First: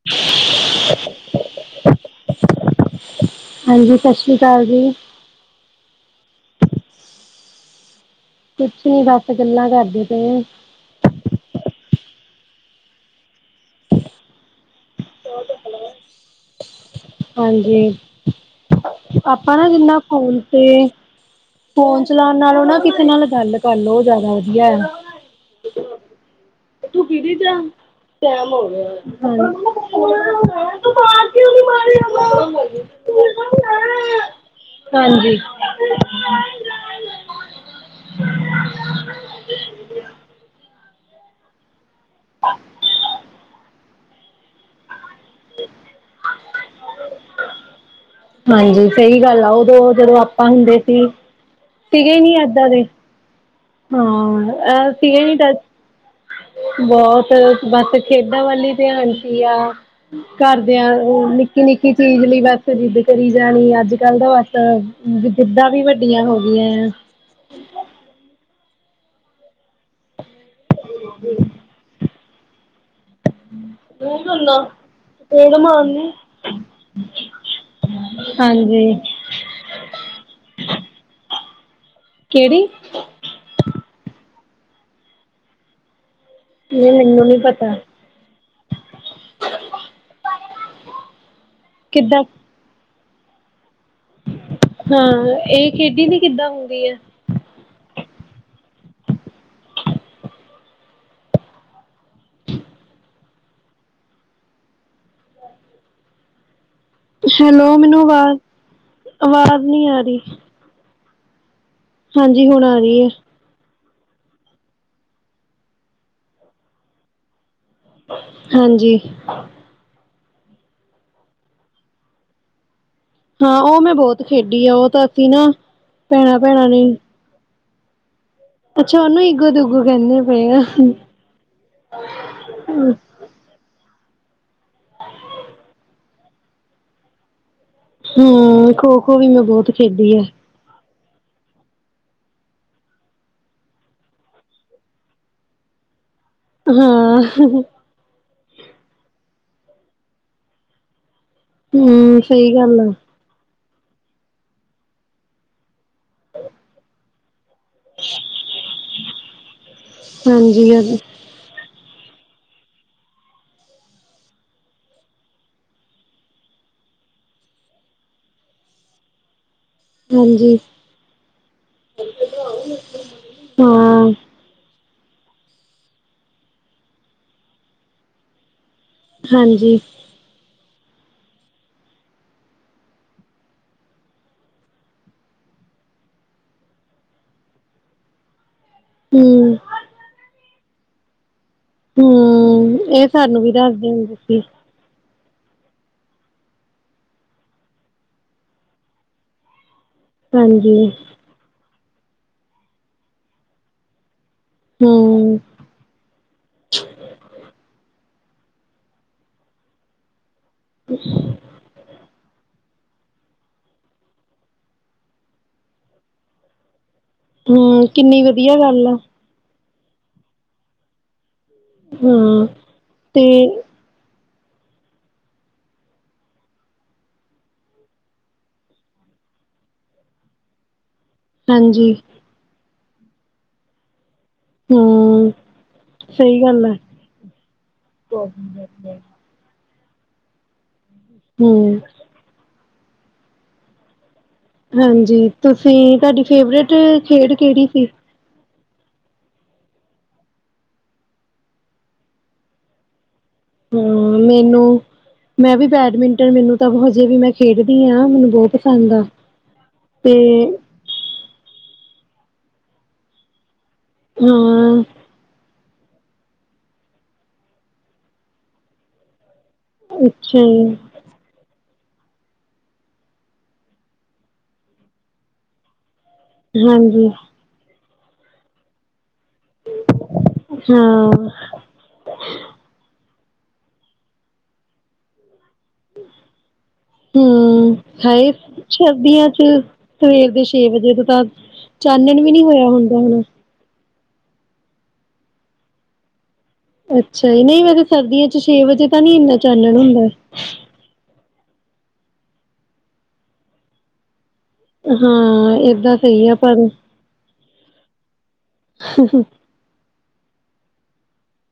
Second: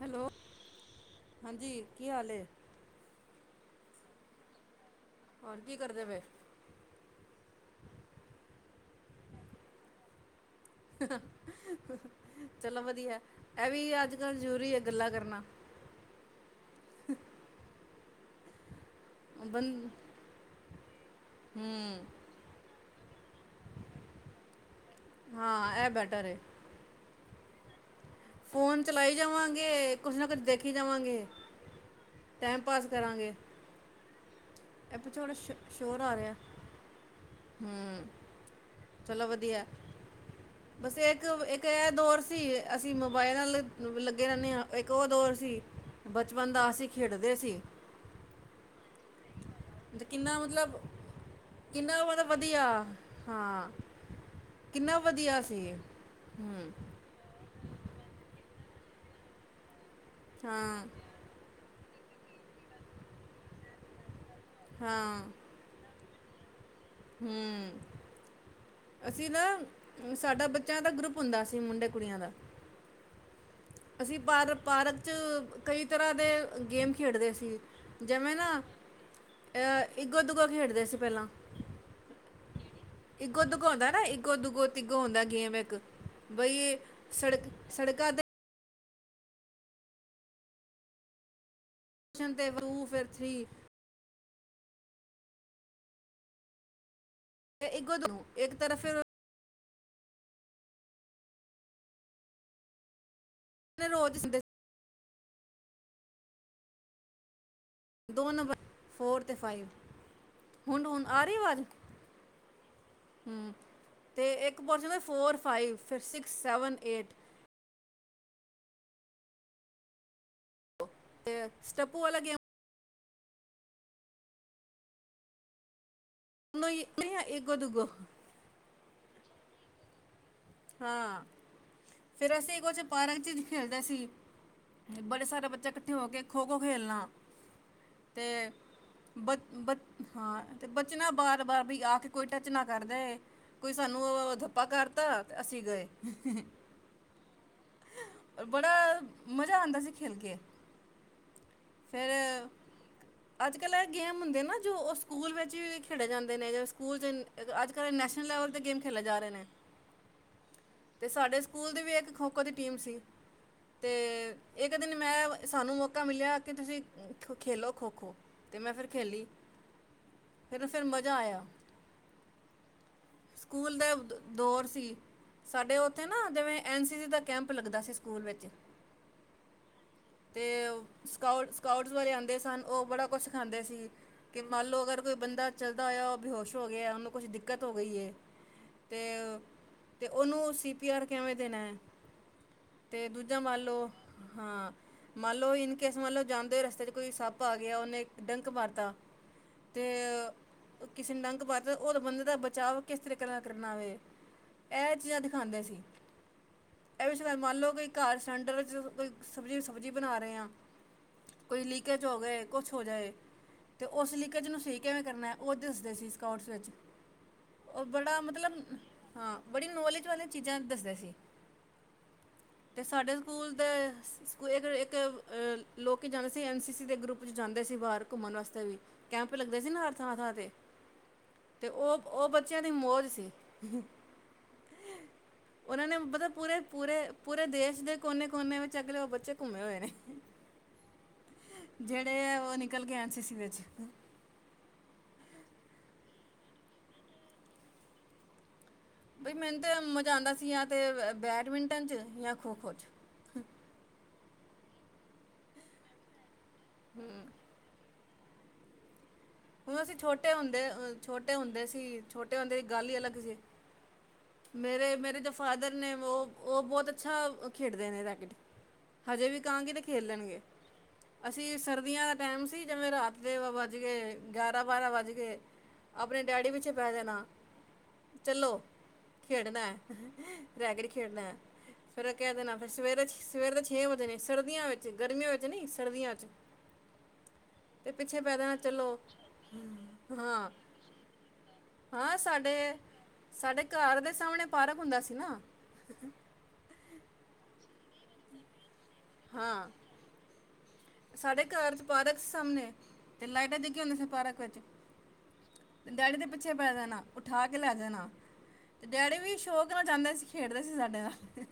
Hello. ਹਾਂਜੀ ਕੀ ਹਾਲ ਹੇ? ਹਾਂਜੀ ਸਤਿ ਸ਼੍ਰੀ ਅਕਾਲ ਜੀ। ਹੋਰ, ਕੀ ਕਰਦੇ ਪਏ? ਕੁਛ ਨੀ, ਬਸ। ਗੱਲਾਂ ਕਰਦੇ ਪਈ ਆ। ਚਲੋ ਵਧੀਆ, ਐ, ਵੀ ਅੱਜ ਕੱਲ ਹਾਂਜੀ। [inaudible] ਆਪਾਂ ਨਾ ਬੰ ਜਿੰਨਾ ਫੋਨ ਤੇ, ਫੋਨ ਹੂੰ ਚਲਾਉਣ ਨਾਲੋਂ ਨਾ, ਕਿਸੇ ਨਾਲ ਗੱਲ ਕਰਲੋ ਜ਼ਿਆਦਾ ਵਧੀਆ ਹੈ ਹਾਂ ਇਹ ਬੈਟਰ ਏ ਪੀਜੀ ਜਾ ਫੋਨ ਚਲਾਈ ਜਾਵਾਂਗੇ, ਕੁਛ ਨਾ ਕੁਛ ਦੇਖੀ ਜਾਵਾਂਗੇ, ਟਾਈਮ ਪਾਸ ਕਰਾਂਗੇ। ਇਹ ਪਿਛੋ ਬੜਾ ਹਾਂਜੀ ਸ਼ ਸ਼ੋਰ ਆ ਰਿਹਯਾ, ਹਮ ਚਲੋ ਵਧੀਆ [unintelligible] ਬਸ ਇੱਕ-ਇੱਕ ਦੀ ਏ [unintelligible] ਦੌਰ ਸੀ ਅਸੀਂ ਮੋਬਾਇਲ ਨਾਲ ਵੀ ਲੱਗੇ ਰਹਿੰਦੇ ਆ ਇੱਕ ਉਹ ਦੌਰ ਸੀ ਬਚਪਨ ਦਾ ਅਸੀਂ ਖੇਡਦੇ ਸੀ ਹਾਂਜੀ ਸਹੀ ਗੱਲ ਉਦੋਂ ਤੇ ਜਦੋਂ ਕਿੰਨਾ ਆਪਾਂ ਮਤਲਬ ਹੁੰਦੇ ਸੀ ਕਿੰਨਾ ਸੀਗੇ ਮਤਲਬ ਨਹੀ ਵਧੀਆ ਏਦਾਂ ਦੇ ਹਾਂ ਹਾਂ ਕਿੰਨਾ ਸੀ ਵਧੀਆ ਨ ਹੂੰ, ਬਹੁਤ ਬਸ ਖੇਡ [unintelligible] ਦਾਵਲੀ ਤੇ ਹੰਟੀ ਆ [unintelligible] ਹਾਂ, ਘਰਦਿਆਂ ਉਹ ਨਿੱ ਨਿੱਕੀ ਨਿੱਕੀ ਚੀਜ਼ ਲਈ ਬਸ ਜਿੱਦ ਕਰੀ ਜਾਣੀ ਅੱਜ ਕੱਲ੍ਹ ਦਾ ਜਿੱਦਾਂ ਵੀ ਛੁਟੀਆਂ ਹੋ ਗਈਆਂ ਹਮ ਅਸੀਂ ਨਾ ਸਾਡਾ ਬੱਚਾ ਬੱਚਿਆਂ ਦਾ ਗਰੁੱਪ ਹੁੰਦਾ ਸੀ ਮੁੰਡੇ ਕੁੜੀਆਂ ਦਾ ਅਸੀਂ ਪਾਰ ਪਾਰਕ ਚ ਕਈ ਤਰ੍ਹਾਂ ਦੇ ਗੇਮ ਖੇਡਦੇ ਸੀ ਜਿਵੇਂ ਨਾ ਹਾਂਜੀ ਅ ਇਗੋ ਦੁੱਗੋ ਖੇਡਦੇ ਸੀ ਪਹਿਲਾਂ ਕਿਹੜੀ ਇਗੋ ਦੁਗੋ ਹੁੰਂਦਾ ਨਾ ਇੱਗੋ ਦੂਗੋ ੋ ਤਿਗੋ ਹ ਦਾ ਗੇਮ ਇੱਕ [unintelligible] ਬਈ ਨਹੀਂ ਮੈਨੂੰ ਨੀ ਸੜਕ ਪਤਾ ਸੜਕਾਂ ਤੇ [inaudible] ਦਸ਼ਨ ਤੇ ਰੂਹ ਫਿਰ [unintelligible] ਪ ਥੀ [unintelligible] ਹਾਂ ਇਹ ਖੇਡੀ ਦੀ ਕਿੱਦਾਂ ਹੁੰਦੀ ਹੈ ਮੈਂ ਇੱਕਗੋ ਦ ਇੱਕ ਤਰਫ ਫਿਰ [unintelligible] ਰੋਜ਼ ਹੈਲੋ ਮੈਨੂੰ ਦੋ ਆਵਾਜ਼ ਨੰਬਰ ਫੋਰ ਤੇ ਆਵਾਜ਼ ਫਾਈਵ ਨਹੀਂ ਆ ਰਹੀ ਹੁਣ ਹੁਣ ਆ ਰਹੀ ਅਵਾਜ਼ ਹਾਂਜੀ ਹੁਣ ਆ ਰਹੀ ਹੈ ਅਤੇ ਇੱਕ ਪੋਰਚਸ਼ਨ ਦਾ ਫੋਰ ਫਾਈਵ ਫ ਸਿਕਸ ਸੈਵਨ ਏਟ [unintelligible] ਹਾਂਜੀ ਤੇ ਸਟੱਪੂ ਵਾਲਾ ਗੇਮ ਹਾਂ ਉਹ ਮੈਂ ਬਹੁਤ ਖੇਡੀ ਆ ਉਹ ਤਾਂ ਅਸੀਂ ਨਾ ਭੈਣਾਂ ਮ ਭੈਣਾਂ ਨੇ [unintelligible] ਦੱੋ ਦੂੱਗੋ [unintelligible] ਅੱਛਾ ਉਹਨੂੰ ਇਗੋ ਦੋਗੋ ਕਹਿੰਦੇ ਪਏ ਆ ਹਾਂ ਫੇਰ ਅਸੀਂ ਕੁਛ ਪਾਰਕ ਚ ਖੇਲਦੇ ਸੀ ਬੜੇ ਸਾਰੇ ਬੱਚੇ ਇਕੱਠੇ ਹੋ ਕੇ ਖੋ ਖੋ ਖੇਲਣਾ ਤੇ ਹੂੰ, ਖੋ-ਖੋ ਵੀ ਮੈਂ ਬਹੁਤ ਖੇਡੀ ਆ। ਚ ਨਾ ਬਾਰ-ਬਾਰ ਕੋਈ ਆ ਕੇ ਕੋਈ ਟੱਚ ਨਾ ਕਰ ਦੇ ਕੋਈ ਸਾਨੂੰ ਉਹ ਧੱਕਾ ਕਰਤਾ, ਅਸੀ ਗਏ। ਬੜਾ [inaudible] ਮਜ਼ਾ ਆਂਦਾ ਸੀ ਖੇਲ ਕੇ, ਫਿਰ ਹੂੰ, ਸਹੀ ਗੱਲ ਹੈ। [unintelligible] ਗੇਮ ਹੁੰਦੇ ਨਾ ਜੋ ਸਕੂਲ ਵਿੱਚ ਵੀ ਖੇਡੇ ਜਾਂਦੇ ਨੇ ਜਾਂ ਸਕੂਲ ਵਿਚ ਅੱਜ ਕੱਲ੍ਹ ਨੈਸ਼ਨਲ ਲੈਵਲ ਤੇ ਗੇਮ ਖੇਲੇ ਜਾ ਰਹੇ ਨੇ ਹਾਂਜੀ ਹਾਂਜੀ ਤੇ ਸਾਡੇ ਸਕੂਲ ਦੇ ਵੀ ਖੋ-ਖੋ, ਦੀ ਟੀਮ ਸੀ ਅਤੇ ਇੱਕ ਕ ਦਿਨ ਮੈਂ ਸਾਨੂੰ ਮੌਕਾ ਮਿਲਿਆਂ ਕਿ ਤੁਸੀਂ ਖੇਲੋ ਖੋ-ਖੋ ਤੇ ਮੈਂ ਫੇਰ ਖੇਲੀ, ਹਾਂਜੀ, ਫਿਰ ਮਜ਼ਾ ਆਇਆ ਸਕੂਲ ਦਾ ਹਾਂ ਦੌਰ ਸੀ। ਸਾਡੇ ਉੱਥੇ ਨਾ ਜਿਵੇਂ ਐਨ ਸੀ ਸੀ ਦਾ ਕੈਂਪ ਲੱਗਦਾ ਸੀ, ਸਕੂਲ ਵਿੱਚ ਹਾਂਜੀ, ਤੇ ਸਕਾਊਟ ਸਕਾਊਟ ਵਾਲੇ ਆਂਦੇ ਸਨ ਉਹ ਬੜਾ ਕੁਛ ਸਿੱਖਾਂਦੇ ਸੀ ਕਿ ਮੰਨ ਲਓ ਅਗਰ ਕੋਈ ਬੰਦਾ ਚੱਲਦਾ ਹੋਇਆ ਉਹ ਬੇਹੋਸ਼ ਹੋ ਗਿਆ ਉਹਨੂੰ ਕੁਛ ਦਿੱਕਤ ਹੋ ਗਈ ਏ। ਤੇ ਹੂੰ ਉਹਨੂੰ ਅਸੀ [inaudible] [inaudible] ਹੂੰ ਇਹ ਤੇ ਦੂਜਾ ਸਾਨੂੰ ਵੀ ਮੰਨ ਲਓ ਦੱਸਦੇ ਹੁੰਦੇ ਸੀ ਹਾਂ। [inaudible] ਕਿ ਮਾਣ ਲੋ ਜਾਂਦੇ ਹੋਏ ਰਸਤੇ ਚ ਕੋਈ ਸੱਪ ਆ ਗਿਆ ਉਹਨੇ ਡੰਕ ਮਾਰਤਾ, ਤੇ ਹਾਂਜੀ ਕਿਸੇ ਨੇ [unintelligible] ਉਸ ਬੰਦੇ ਦਾ ਬਚਾਅ ਕਿਸ ਤਰੀਕੇ ਨਾਲ ਕਰਨਾ ਹੋਵੇ। ਇਹ ਚੀਜ਼ਾਂ ਹੂੰ ਦਿਖਾਦੇ ਸੀ ਇਹ ਵੀ ਮੰਨ ਲਓ ਕਿ ਘਰ ਸਿਲੰਡਰ ਜਦੋਂ ਕੋਈ ਸਬਜ਼ੀ ਸੁਬਜ਼ੀ ਬਣਾ ਰਹੇ ਹਾਂ। [unintelligible] ਹੋਵੇ ਕੁਛ ਹੋ ਜਾਏ ਤੇ ਉਸ ਲੀਕੇਜ ਨੂੰ ਸਹੀ ਕਿਵੇਂ ਕਰਨਾ, ਉਹ ਦਿਸਦੇ ਸੀ ਸਕਊਟ ਵਿੱਚ ਉਹ ਹੂੰ, ਬੜਾ ਕਿੰਨੀ ਮਤਲਬ ਵਧੀਆ ਗੱਲ ਆ। ਹਾਂ ਬੜੀ ਨੋਲੇਜ ਵਾਲੀਆਂ ਚੀਜ਼ਾਂ ਦੱਸਦੇ ਸੀ। ਹਾਂ ਤੇ ਸਾਡੇ ਸਕੂਲ ਦੇ, [unintelligible] ਅਹ ਲੋਕ ਜਾਂਦੇ ਸੀ ਐਨ ਸੀ ਸੀ ਦੇ ਗਰੁੱਪ ਚ ਜਾਂਦੇ ਸੀ ਬਾਰ ਘੁੰਮਣ ਵਾਸਤੇ ਵੀ ਕੈਂਪ ਲੱਗਦੇ ਸੀ ਨਾ ਥਾਂ ਥਾਂ ਤੇ ਤੇ ਹਾਂਜੀ ਉਹ ਉਹ ਬੱਚਿਆਂ ਦੀ ਮੌਜ, [unintelligible] ਹੂੰ ਉਹਨਾਂ ਨੇ ਮਤਲਬ ਸਹੀ ਗੱਲ ਆ ਪੂਰੇ-ਪੂਰੇ-ਪੂਰੇ, ਦੇਸ਼ ਦੇ ਕੋਨੇ ਕੋਨੇ ਵਿੱਚ ਅਗਲੇ ਉਹ ਬੱਚੇ ਘੁੰਮੇ ਹੋਏ ਨੇ, ਹੂੰ ਜਿਹੜੇ ਉਹ ਨੇ ਨਿਕਲ ਕੇ ਐਨ ਸੀ ਸੀ ਵਿਚ ਹਾਂਜੀ ਤੁਸੀਂ ਤੁਹਾਡੀ ਫੇਵਰੇਟ ਖੇਡ ਕਿਹੜੀ ਸੀ। ਬਈ ਮੈਨੂੰ ਤੇ ਮਜ਼ਾ ਆਉਂਦਾ ਸੀ। ਬੈਡਮਿੰਟਨ' ਚ ਜਾਂ ਖੋ ਖੋ 'ਚ ਹਮ ਮੈਨੂੰ ਮੈਂ ਵੀ ਬੈਡਮਿੰਟਨ ਮੈਨੂੰ ਪਰ ਹਜੇ ਵੀ ਮੈਂ ਖੇਡਦੀ ਹਾਂ। ਮੈਨੂੰ ਬਹੁਤ ਪਸੰਦ ਆ। ਓਦੋ ਅਸੀਂ ਤੇ ਛੋਟੇ ਹੁੰਦੇ ਅ ਛੋਟੇ ਹੁੰਦੇ ਸੀ। ਛੋਟੇ ਹੁੰਦਿਆਂ ਦੀ ਗੱਲ ਹੀ ਅਲੱਗ ਸੀ। ਹਾਂ ਮੇਰੇ ਮੇਰੇ ਤਾਂ ਫਾਦਰ ਨੇ ਉਹ ਉਹ ਬਹੁਤ ਅੱਛਾ ਖੇਡਦੇ ਨੇ ਰੈਕਟ ਹਜੇ ਵੀ ਕਰਾਗੀ ਤੇ ਅੱਛਾ ਖੇਲਣਗੇ ਅਸੀਂ ਸਰ ਸਰਦੀਆਂ ਦਾ ਟਾਈਮ ਸੀ ਜਿਵੇਂ ਰਾਤ ਦੇ ਵੱਜ ਗਏ ਗਿਆਰਾਂ ਬਾਰਾਂ ਵੱਜ ਗਏ। ਆਪਣੇ ਡੈਡੀ ਪਿੱਛੇ ਪੈ ਹਾਂਜੀ ਜਾਣਾ। ਚਲੋ। ਖੇਡਣਾ ਰੈਕਿਟ ਹਾਂ ਖੇਡਣਾ ਸਵੇਰ ਕਹਿ ਦੇਣਾ ਫਿਰ ਸਵੇਰੇ ਸਵੇਰ ਦੇ ਛੇ ਵਜੇ ਸਰਦੀਆਂ ਵਿੱਚ ਗਰਮੀਆਂ ਵਿੱਚ ਨੀ ਸਰਦੀਆਂ ਚ ਹਮ ਹੈ ਸਰਦੀਆਂ ਚ ਸਵੇਰ ਦੇ ਹਾਂ ਛੇ ਵਜੇ ਤਾਂ ਹਾਂ ਚਾਨਣ ਵੀ ਨੀ ਸਾਡੇ ਹੋਇਆ ਹੁੰਦਾ ਹੋਣਾ। ਸਾਡੇ ਘਰ ਦੇ ਸਾਹਮਣੇ ਪਾਰਕ ਹੁੰਦਾ ਸੀ ਨਾ। ਅੱਛਾ ਜੀ, ਨਹੀਂ ਮੈਂ ਕਿਹਾ ਸਰਦੀਆਂ 'ਚ ਛੇ ਵਜੇ ਇੰਨਾ ਹਾਂ ਚਾਨਣ ਹੁੰਦਾ ਸਾਡੇ ਘਰ ਚ ਪਾਰਕ ਸੀ ਸਾਹਮਣੇ ਲਾਈਟਾਂ ਜੱਗਿਆ ਹੁੰਦਿਆਂ ਸੀ ਪਾਰਕ ਚ ਹਾਂ ਏਦਾਂ ਹੀ ਹੈ ਪਰ ਠਾ ਕੇ ਲੈ ਜਾਣਾ। ਤੇ ਡੈਡੀ ਵੀ ਸ਼ੌਕ ਨਾਲ ਜਾਂਦੇ ਸੀ। ਖੇਡਦੇ ਸੀ ਸਾਡੇ ਨਾਲ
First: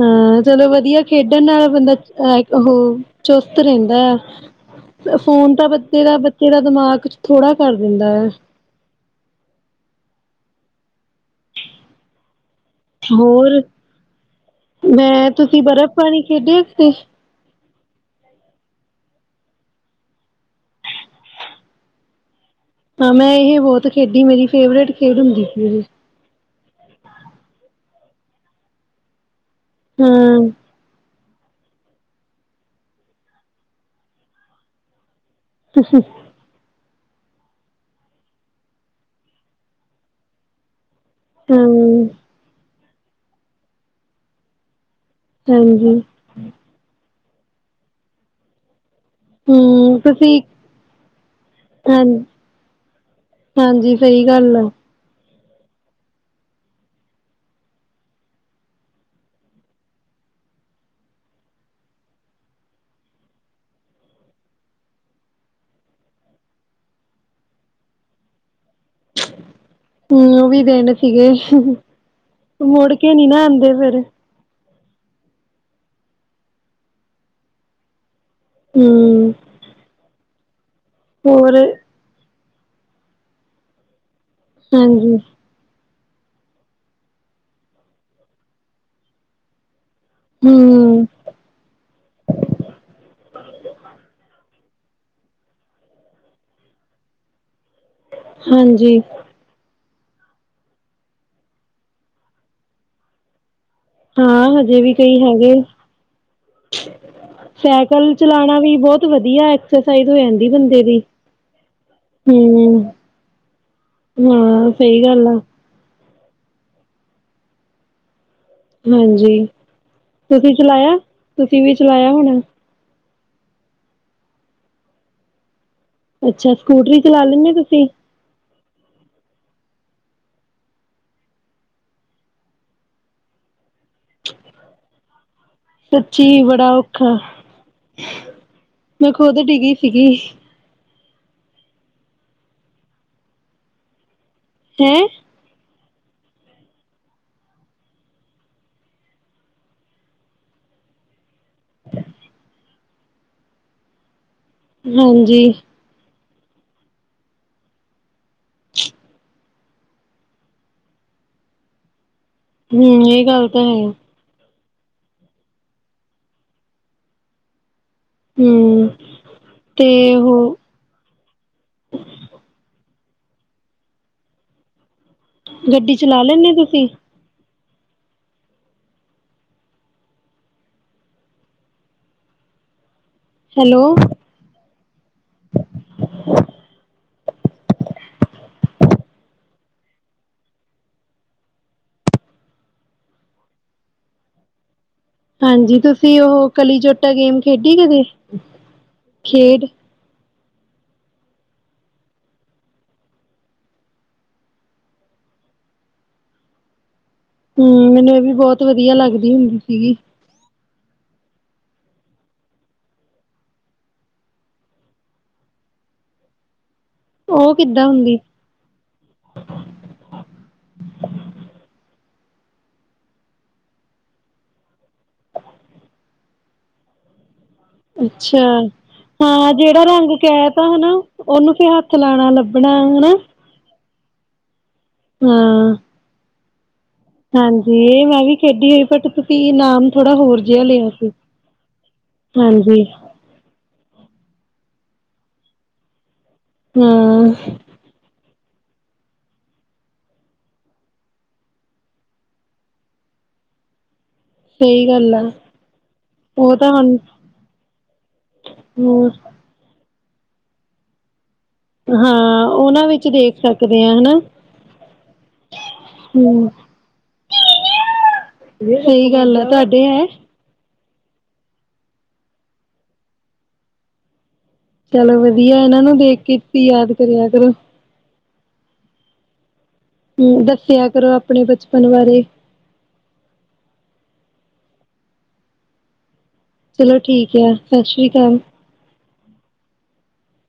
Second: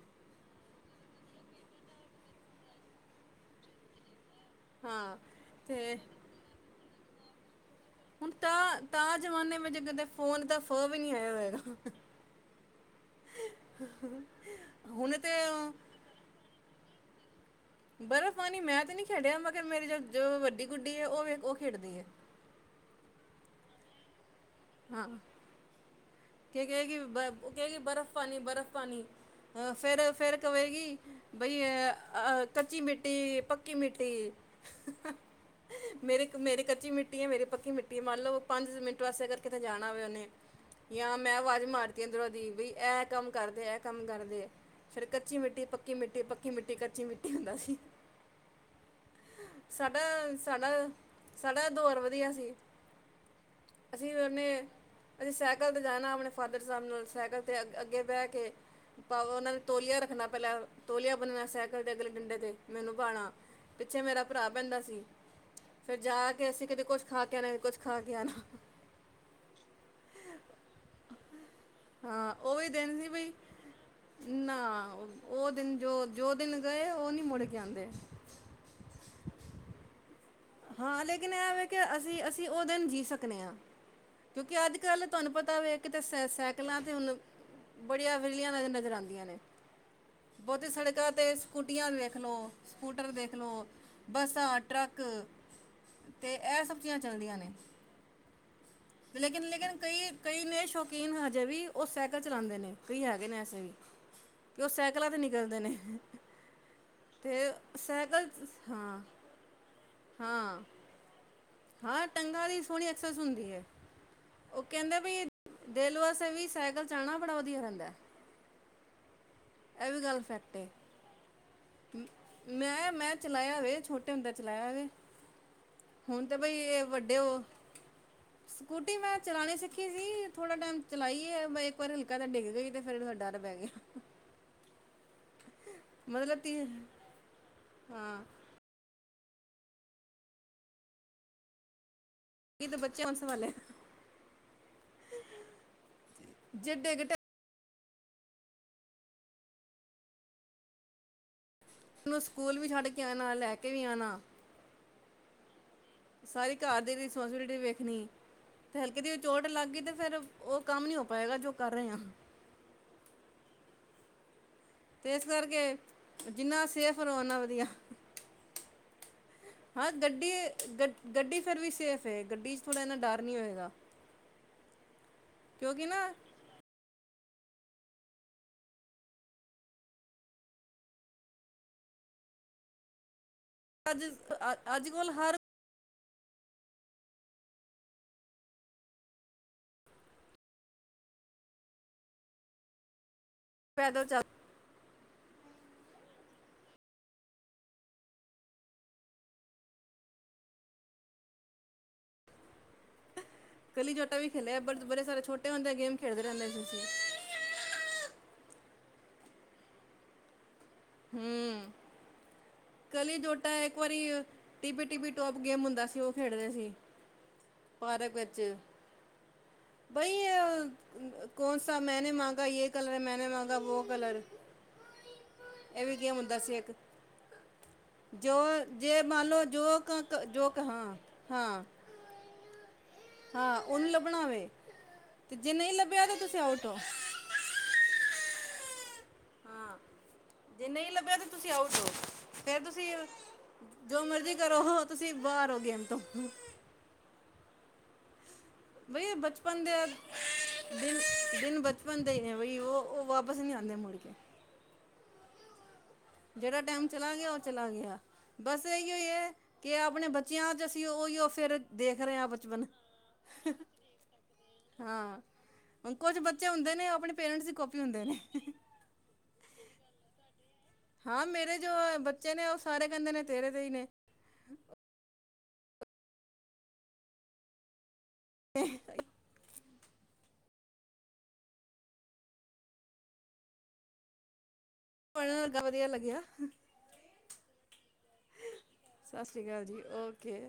ਹਾਂ ਚਲੋ ਵਧੀਆ ਖੇਡਣ ਨਾਲ ਬੰਦਾ ਅਹ ਉਹ ਚੁਸਤ ਰਹਿੰਦਾ ਆ। ਹਾਂ ਫੋਨ ਤਾਂ ਤੇ ਬੱਚੇ ਦਾ ਬੱਚੇ ਦਾ ਦਿਮਾਗ। ਥੋੜਾ ਕਰ ਦਿੰਦਾ ਹੈ। ਤਾ ਜ਼ਮਾਨੇ ਵਿੱਚ ਕਦੇ ਫੋਨ ਤਾਂ ਫੋ ਹੋਰ ਹੁਣ ਮੈਂ ਤੇ ਤੁਸੀਂ ਬਰਫ਼ ਪਾਣੀ ਖੇਡਿਆ, ਉਥੇ ਬਰਫ਼ ਪਾਣੀ ਮੈਂ ਤੇ ਨਹੀਂ ਖੇਡਿਆ ਮਗਰ ਮੇਰੀ ਜੋ ਜੋ ਵੱਡੀ ਗੁੱਡੀ ਹੈ, ਉਹ ਵੀ ਉਹ ਖੇਡਦੀ ਹੈ। ਹਾਂ ਮੈਂ ਇਹ ਬਹੁਤ ਖੇਡੀ ਮੇਰੀ ਫੇਵਰੇਟ ਹਾਂ ਖੇਡ ਹੁੰਦੀ ਸੀ। ਮੇਰੀ ਕਿ ਕਹਿ ਗੀ ਕਹਿ ਗੀ ਬਰਫ਼ ਪਾਣੀ- ਬਰਫ਼ ਪਾਣੀ ਅਹ ਫੇਰ-ਫੇਰ ਹਾਂ ਕਵੇਗੀ ਬਈ ਅ ਅਹ ਕੱਚੀ ਮਿੱਟੀ-ਪੱਕੀ ਮਿੱਟੀ! ਮੇਰੇ-ਮੇਰੇ ਕੱਚੀ ਮਿੱਟੀ ਮਿੱਟੀੀਆਂ ਮੇਰੀ ਪੱਕੀ ਮਿੱਟੀ ਏ ਮਨ ਲਓ ਪੰਜ ਮਿੰਟ ਵਾਸੇ ਅਗਰ ਕਿਤੇ ਜਾਣਾ ਹੋਵੇ ਉਨ੍ਹੇ ਜਾਂ ਮੈਂ ਆਵਾਜ਼ ਹਾਂ ਮਾਰਤੀ ਆ ਇਹਦਰੋ ਦੀ ਬਈ ਇਹ ਕੰਮ ਕਰਦੇ ਇਹ ਕੰਮ ਕਰਦੇ ਫਿਰ ਕੱਚੀ ਮਿੱਟੀ- ਪੱਕੀ ਹਾਂਜੀ ਮਿੱਟੀ- ਪੱਕੀ ਮਿੱਟੀ- ਕੱਚੀ ਮਿੱਟੀ ਹੁੰਦਾ ਸੀ। ਹਮ ਸਾਡ- ਤੁਸੀਂ ਸਾਡਾ -ਸਾਡਾ ਦੌਰ ਹਾਂ ਵਧੀਆ ਸੀ! ਹਾਂਜੀ ਅਸੀਂ ਸਹੀ ਉਹਨੇ ਗੱਲ ਆ ਅਸੀਂ ਸਾਈਕਲ ਤੇ ਜਾਣਾ ਆਪਣੇ ਫਾਦਰ ਸਾਹਿਬ ਨਾਲ ਸਾਈਕਲ ਤੇ ਅੱਗੇ ਬਹਿ ਕੇ ਉਹਨਾਂ ਨੇ ਤੌਲੀਆ ਰੱਖਣਾ ਪਹਿਲਾਂ ਤੌਲੀਆ ਬਣਣਾ ਸਾਈਕਲ ਦੇ ਅਗਲੇ ਡੰਡੇ ਤੇ ਮੈਨੂੰ ਬਣਾ ਪਿੱਛੇ ਮੇਰਾ ਭਰਾ ਪੈਂਦਾ ਸੀ। ਫਿਰ ਜਾ ਕੇ ਅਸੀਂ ਕਤੇ ਕੁਛ ਖਾ ਕੇ ਆਣਾ ਕੁਛ ਖਾ ਕੇ ਆਣਾ। ਹੂੰ ਉਹ ਵੀ ਦਿਨ ਸੀਗੇ ਹਾਂ ਉਹ ਵੀ ਮੁੜ ਦਿਨ ਸੀ ਕੇ ਨੀ ਬਈ ਨਾ ਆਦੇ ਫਿਰ ਨਾ ਉਹ ਦਿਨ ਜੋ-ਜੋ ਦਿਨ ਗਏ ਉਹ ਨੀ ਮੁੜ ਕੇ ਆਦੇ! ਹੂੰ। ਹਾਂ ਲੇਕਿਨ ਇਹ ਵੇ ਕਿ ਅਸੀਂ-ਅਸੀ ਉਹ ਦਿਨ ਜੀਅ ਸਕਣੇ ਆ ਕਿਉਂਕਿ ਅੱਜ-ਕੱਲ੍ਹ ਹਾਂਜੀ ਤੁਹਾਨੂੰ ਪਤਾ ਵੇ ਕਿਤੇ ਸਾਈਕਲਾਂ ਤੇ ਹੁਣ ਬੜੀਆਂ ਵਲੀਆਂ ਨਜ਼ਰ ਆਦੀਆਂ ਨੇ ਬਹੁਤੀ ਹਮ ਸੜਕਾਂ ਤੇ ਸਕੂਟੀਆਂ ਦੇੇਖ ਲੋ ਸਕੂਟਰ ਦੇਖ ਲੋ ਬੱਸਾਂ ਟਰੱਕ- ਤੇ ਇਹ ਸਬਜ਼ੀਆਂ ਚੱਲਦੀਆਂ ਨੇ ਹਾਂਜੀ। ਲੇਕਿਨ ਲੇਕਿਨ ਕਈ ਕਈ ਨੇ ਸ਼ੌਕੀਨ ਹਜੇ ਵੀ ਉਹ ਸਾਈਕਲ ਚਲਾਦੇ ਨੇ ਕਈ ਹੈਗੇ ਨੇ ਐਸੇ ਵੀ- ਹਾਂ ਕਿ ਉਹ ਹਜੇ ਵੀ ਸਾਈਕਲਾਂ ਕਈ 'ਤੇ ਹੈਗੇ ਨਿਕਲਦੇ ਨੇ ਅਤੇ ਸਾਈਕਲ ਚਲਾਣਾ ਵੀ ਹਾਂ ਬਹੁਤ ਵਧੀਆ ਐਕਸਰਸਾਈਜ਼ ਹੋ ਜਾਂਦੀ ਹਾਂ- ਬੰਦੇ ਦੀ। ਹਾਂ ਟੰਗਾਾਂ ਦੀ ਹੂੰ, ਸੋਹਣੀ ਅਕਸਰ ਹੁੰਦੀ ਹੈ ਉਹ ਹਾਂ ਕਹਿੰਦੇ ਸਹੀ ਬਈ ਗੱਲ ਆ ਰੇਲ ਵਾਸਤੇ ਵੀ ਸਾਈਕਲ ਚ ਆਣਾ ਬੜਾ ਵਧੀਆ ਰਹਿੰਦਾ। ਹਾਂਜੀ ਇਹ ਵੀ ਗੱਲ ਤੁਸੀਂ ਫੈਕਟ ਏ। ਚਲਾਇਆ। ਤੁਸੀਂ ਵੀ ਚਲਾਇਆ ਹੋਣਾ! ਮੈਂ ਮੈਂ ਚਲਾਇਆ ਹੋਵੇ ਛੋਟੇ ਹੁੰਦੇ ਚਲਾਇਆ ਹੋਵੇ। ਅੱਛਾ ਸਕੂਟਰੀ ਚਲਾ ਲੈਂਦੇ ਤੁਸੀਂ? ਸਕੂਟੀ ਮੈਂ ਚਲਾਣੀ ਸਿੱਖੀ ਸੀ ਥੋੜਾ ਟਾਈਮ ਚਲਾਈ ਹੈ ਮੈਂ ਇੱਕ ਵਾਰੀ ਹਲਕਾ ਤਾਂ ਡਿੱਗ ਗਈ ਤੇ ਫਿਰ ਥੋੜਾ ਡਰ ਬਹਿ ਗਿਆ ਸੱਚੀ ਮਤਲਬ ਤੀ ਬੜਾ ਔਖਾ ਹਾਂ ਮੈਂ ਖੁਦ ਡਿੱਗੀ ਸੀਗੀ ਨਹੀਂ ਤੋਂ ਬੱਚੇ ਕੌਣ ਸੰਭਾਲੇ ਹੈਂ [unintelligible] ਉਹਨੂੰ ਸਕੂਲ ਵੀ ਛੱਡ ਕੇ ਆਣਾ ਲੈ ਕੇ ਵੀ ਆਣਾ ਹਾਂਜੀ ਸਾਰੀ ਘਰ ਦੀ [unintelligible] ਤੇ ਹਲਕੇ ਦੀ ਚੋਟ ਲੱਗ ਗਈ ਤੇ ਫਿਰ ਉਹ ਕੰਮ ਨੀ ਹੋ ਪਾਏਗਾ ਜੋ ਕਰ ਰਹੇ ਆ ਹੂੰ ਇਹ ਗੱਲ ਤਾਂ ਹੈ ਤੇ ਇਸ ਕਰਕੇ ਜਿੰਨਾ ਸੇਫ ਰਹੋ ਨਾ ਵਧੀਆ ਹੂੰ ਹਾਂ ਤੇ ਗੱਡੀ ਉਹ ਗੱ ਗੱਡੀ ਫਿਰ ਵੀ ਸੇਫ ਹੈ ਗੱਡੀ ਚ ਥੋੜਾ ਐਨਾ ਡਰ ਨਹੀਂ ਹੋਏਗਾ ਕਿਉਂਕਿ ਗੱਡੀ ਨਾ ਚਲਾ ਲੈਣੇ ਤੁਸੀਂ ਹੈਲੋ, ਅੱਜ ਅੱਜ ਕੱਲ ਹਰ [unintelligible] ਪੈਦਲ ਚੱਲ ਹਾਂਜੀ ਤੁਸੀਂ ਉਹ ਕਲੀ ਚੋਟਾ ਗੇਮ ਖੇਡੀ ਕਦੇ ਖੇਡ ਕਲੀ ਜੋਟਾ ਵੀ ਖੇਲਿਆ ਬ ਬੜੇ ਸਾਰੇ ਛੋਟੇ ਹੁੰਦੇ ਗੇਮ ਖੇਡਦੇ ਰਹਿੰਦੇ ਸੀ ਅਸੀਂ ਹੂੰ ਮੈਨੂੰ ਉਹ ਵੀ ਬਹੁਤ ਵਧੀਆ ਲੱਗਦੀ ਹੁੰਦੀ ਸੀਗੀ ਹੂੰ, ਕਲੀ ਜੋਟਾ ਇੱਕ ਵਾਰੀ ਟਿਬੀ ਟਿਬੀ ਟੋਪ ਗੇਮ ਹੁੰਦਾ ਸੀ ਉਹ ਖੇਡਦੇ ਸੀ ਉਹ ਕਿੱਦਾਂ ਪਾਰਕ ਹੁੰਦੀ ਵਿੱਚ ਬਈ ਕੌਣਸ ਮੈਂਨ ਮੰਗ ਜੈ ਕਲਰ ਹੈ ਮੈਨੇ ਮਾਂਗਾ ਵੋ ਕਲਰ ਇਹ ਵੀ ਗੇਮ ਹੁੰਦਾ ਸੀ ਇੱਕ ਜੋ ਅੱਛਾ ਜੇ ਮੰਨ ਲਓ ਹਾਂ ਜੋ ਜਿਹੜਾ ਕ ਰੰਗ ਕਹਿ ਜੋ ਕ ਤਾ ਹਨਾ ਹਾਂ ਉਹਨੂੰ ਹਾਂ ਫੇਰ ਹੱਥ ਲਾਉਣਾ ਲੱਭਣਾ ਹਨਾ ਹਾਂ ਉਹਨੂੰ ਲੱਭਣਾ ਵੈ ਤੇ ਜੇ ਨਹੀਂ ਹਾਂ ਲੱਭਿਆ ਤੇ ਤੁਸੀਂ ਆਊ ਟ ਹੋ ਹਾਂਜੀ ਇਹ ਮੈਂ ਵੀ ਖੇਡੀ ਹੋਈ ਬਟ ਤੁਸੀਂ ਹਾਂ ਇਨਾਮ ਥੋੜਾ ਹੋਰ ਜਿਹਾ ਜੇ ਲਿਆ ਨਹੀਂ ਸੀ ਲੱਭਿਆ ਤਾਂ ਤੁਸੀਂ ਆਊਟ ਹੋ ਫਿਰ ਹਾਂਜੀ ਤੁਸੀਂ ਜੋ ਮਰਜ਼ੀ ਕਰੋ ਤੁਸੀਂ ਬਾਹਰ ਹੋ ਗੇਮ ਤੋਂ ਹਾਂ ਬਈ ਬਚਪਨ ਦੇ ਦਿਨ ਦਿਨ ਬਚਪਨ ਦੇ ਹੀ ਨੇ ਬਈ ਉਹ ਉਹ ਵਾਪਸ ਨਹੀਂ ਆਂਦੇ ਮੁੜ ਕੇ ਸਹੀ ਗੱਲ ਆ ਉਹ ਜਿਹੜਾ ਤਾਂ ਟਾਈਮ ਹੁਣ ਚਲਾ ਗਿਆ ਉਹ ਚਲਾ ਗਿਆ ਬਸ ਇਹੀਓ ਹੀ ਹੋਰ ਹੈ ਕਿ ਆਪਣੇ ਬੱਚਿਆਂ ਚ ਅਸੀਂ ਉਹੀਓ ਫਿਰ ਦੇਖ ਰਹੇ ਆ ਹਾਂ ਬਚਪਨ ਉਹਨਾਂ ਵਿੱਚ ਦੇਖ ਸਕਦੇ ਆ ਹਨਾ ਹਾਂ ਕੁਛ ਬੱਚੇ ਹਮ ਹੁੰਦੇ ਨੇ ਉਹ ਆਪਣੇ ਪੇਰੈਂਟਸ ਦੀ ਕਾਪੀ ਹੁੰਦੇ ਨੇ ਸਹੀ ਗੱਲ ਆ ਤੁਹਾਡੇ ਹੈ ਹਾਂ ਮੇਰੇ ਜੋ ਬੱਚੇ ਨੇ ਉਹ ਸਾਰੇ ਕਹਿੰਦੇ ਨੇ ਤੇਰੇ ਤੇ ਹੀ ਨੇ ਚਲੋ ਵਧੀਆ ਇਹਨਾਂ ਨੂੰ ਦੇਖ ਕੇ ਯਾਦ ਕਰਿਆ ਕਰੋ [unintelligible] ਹੂੰ ਦੱਸਿਆ ਕਰੋ ਆਪਣੇ ਬਚਪਨ ਬਾਰੇ ਪੜ੍ਹਨ ਲੱਗਾ ਵਧੀਆ ਲੱਗਿਆ ਚਲੋ ਠੀਕ ਆ ਸਤਿ ਸ੍ਰੀ ਅਕਾਲ। ਸਤਿ ਸ੍ਰੀ ਅਕਾਲ ਜੀ ਓਕੇ।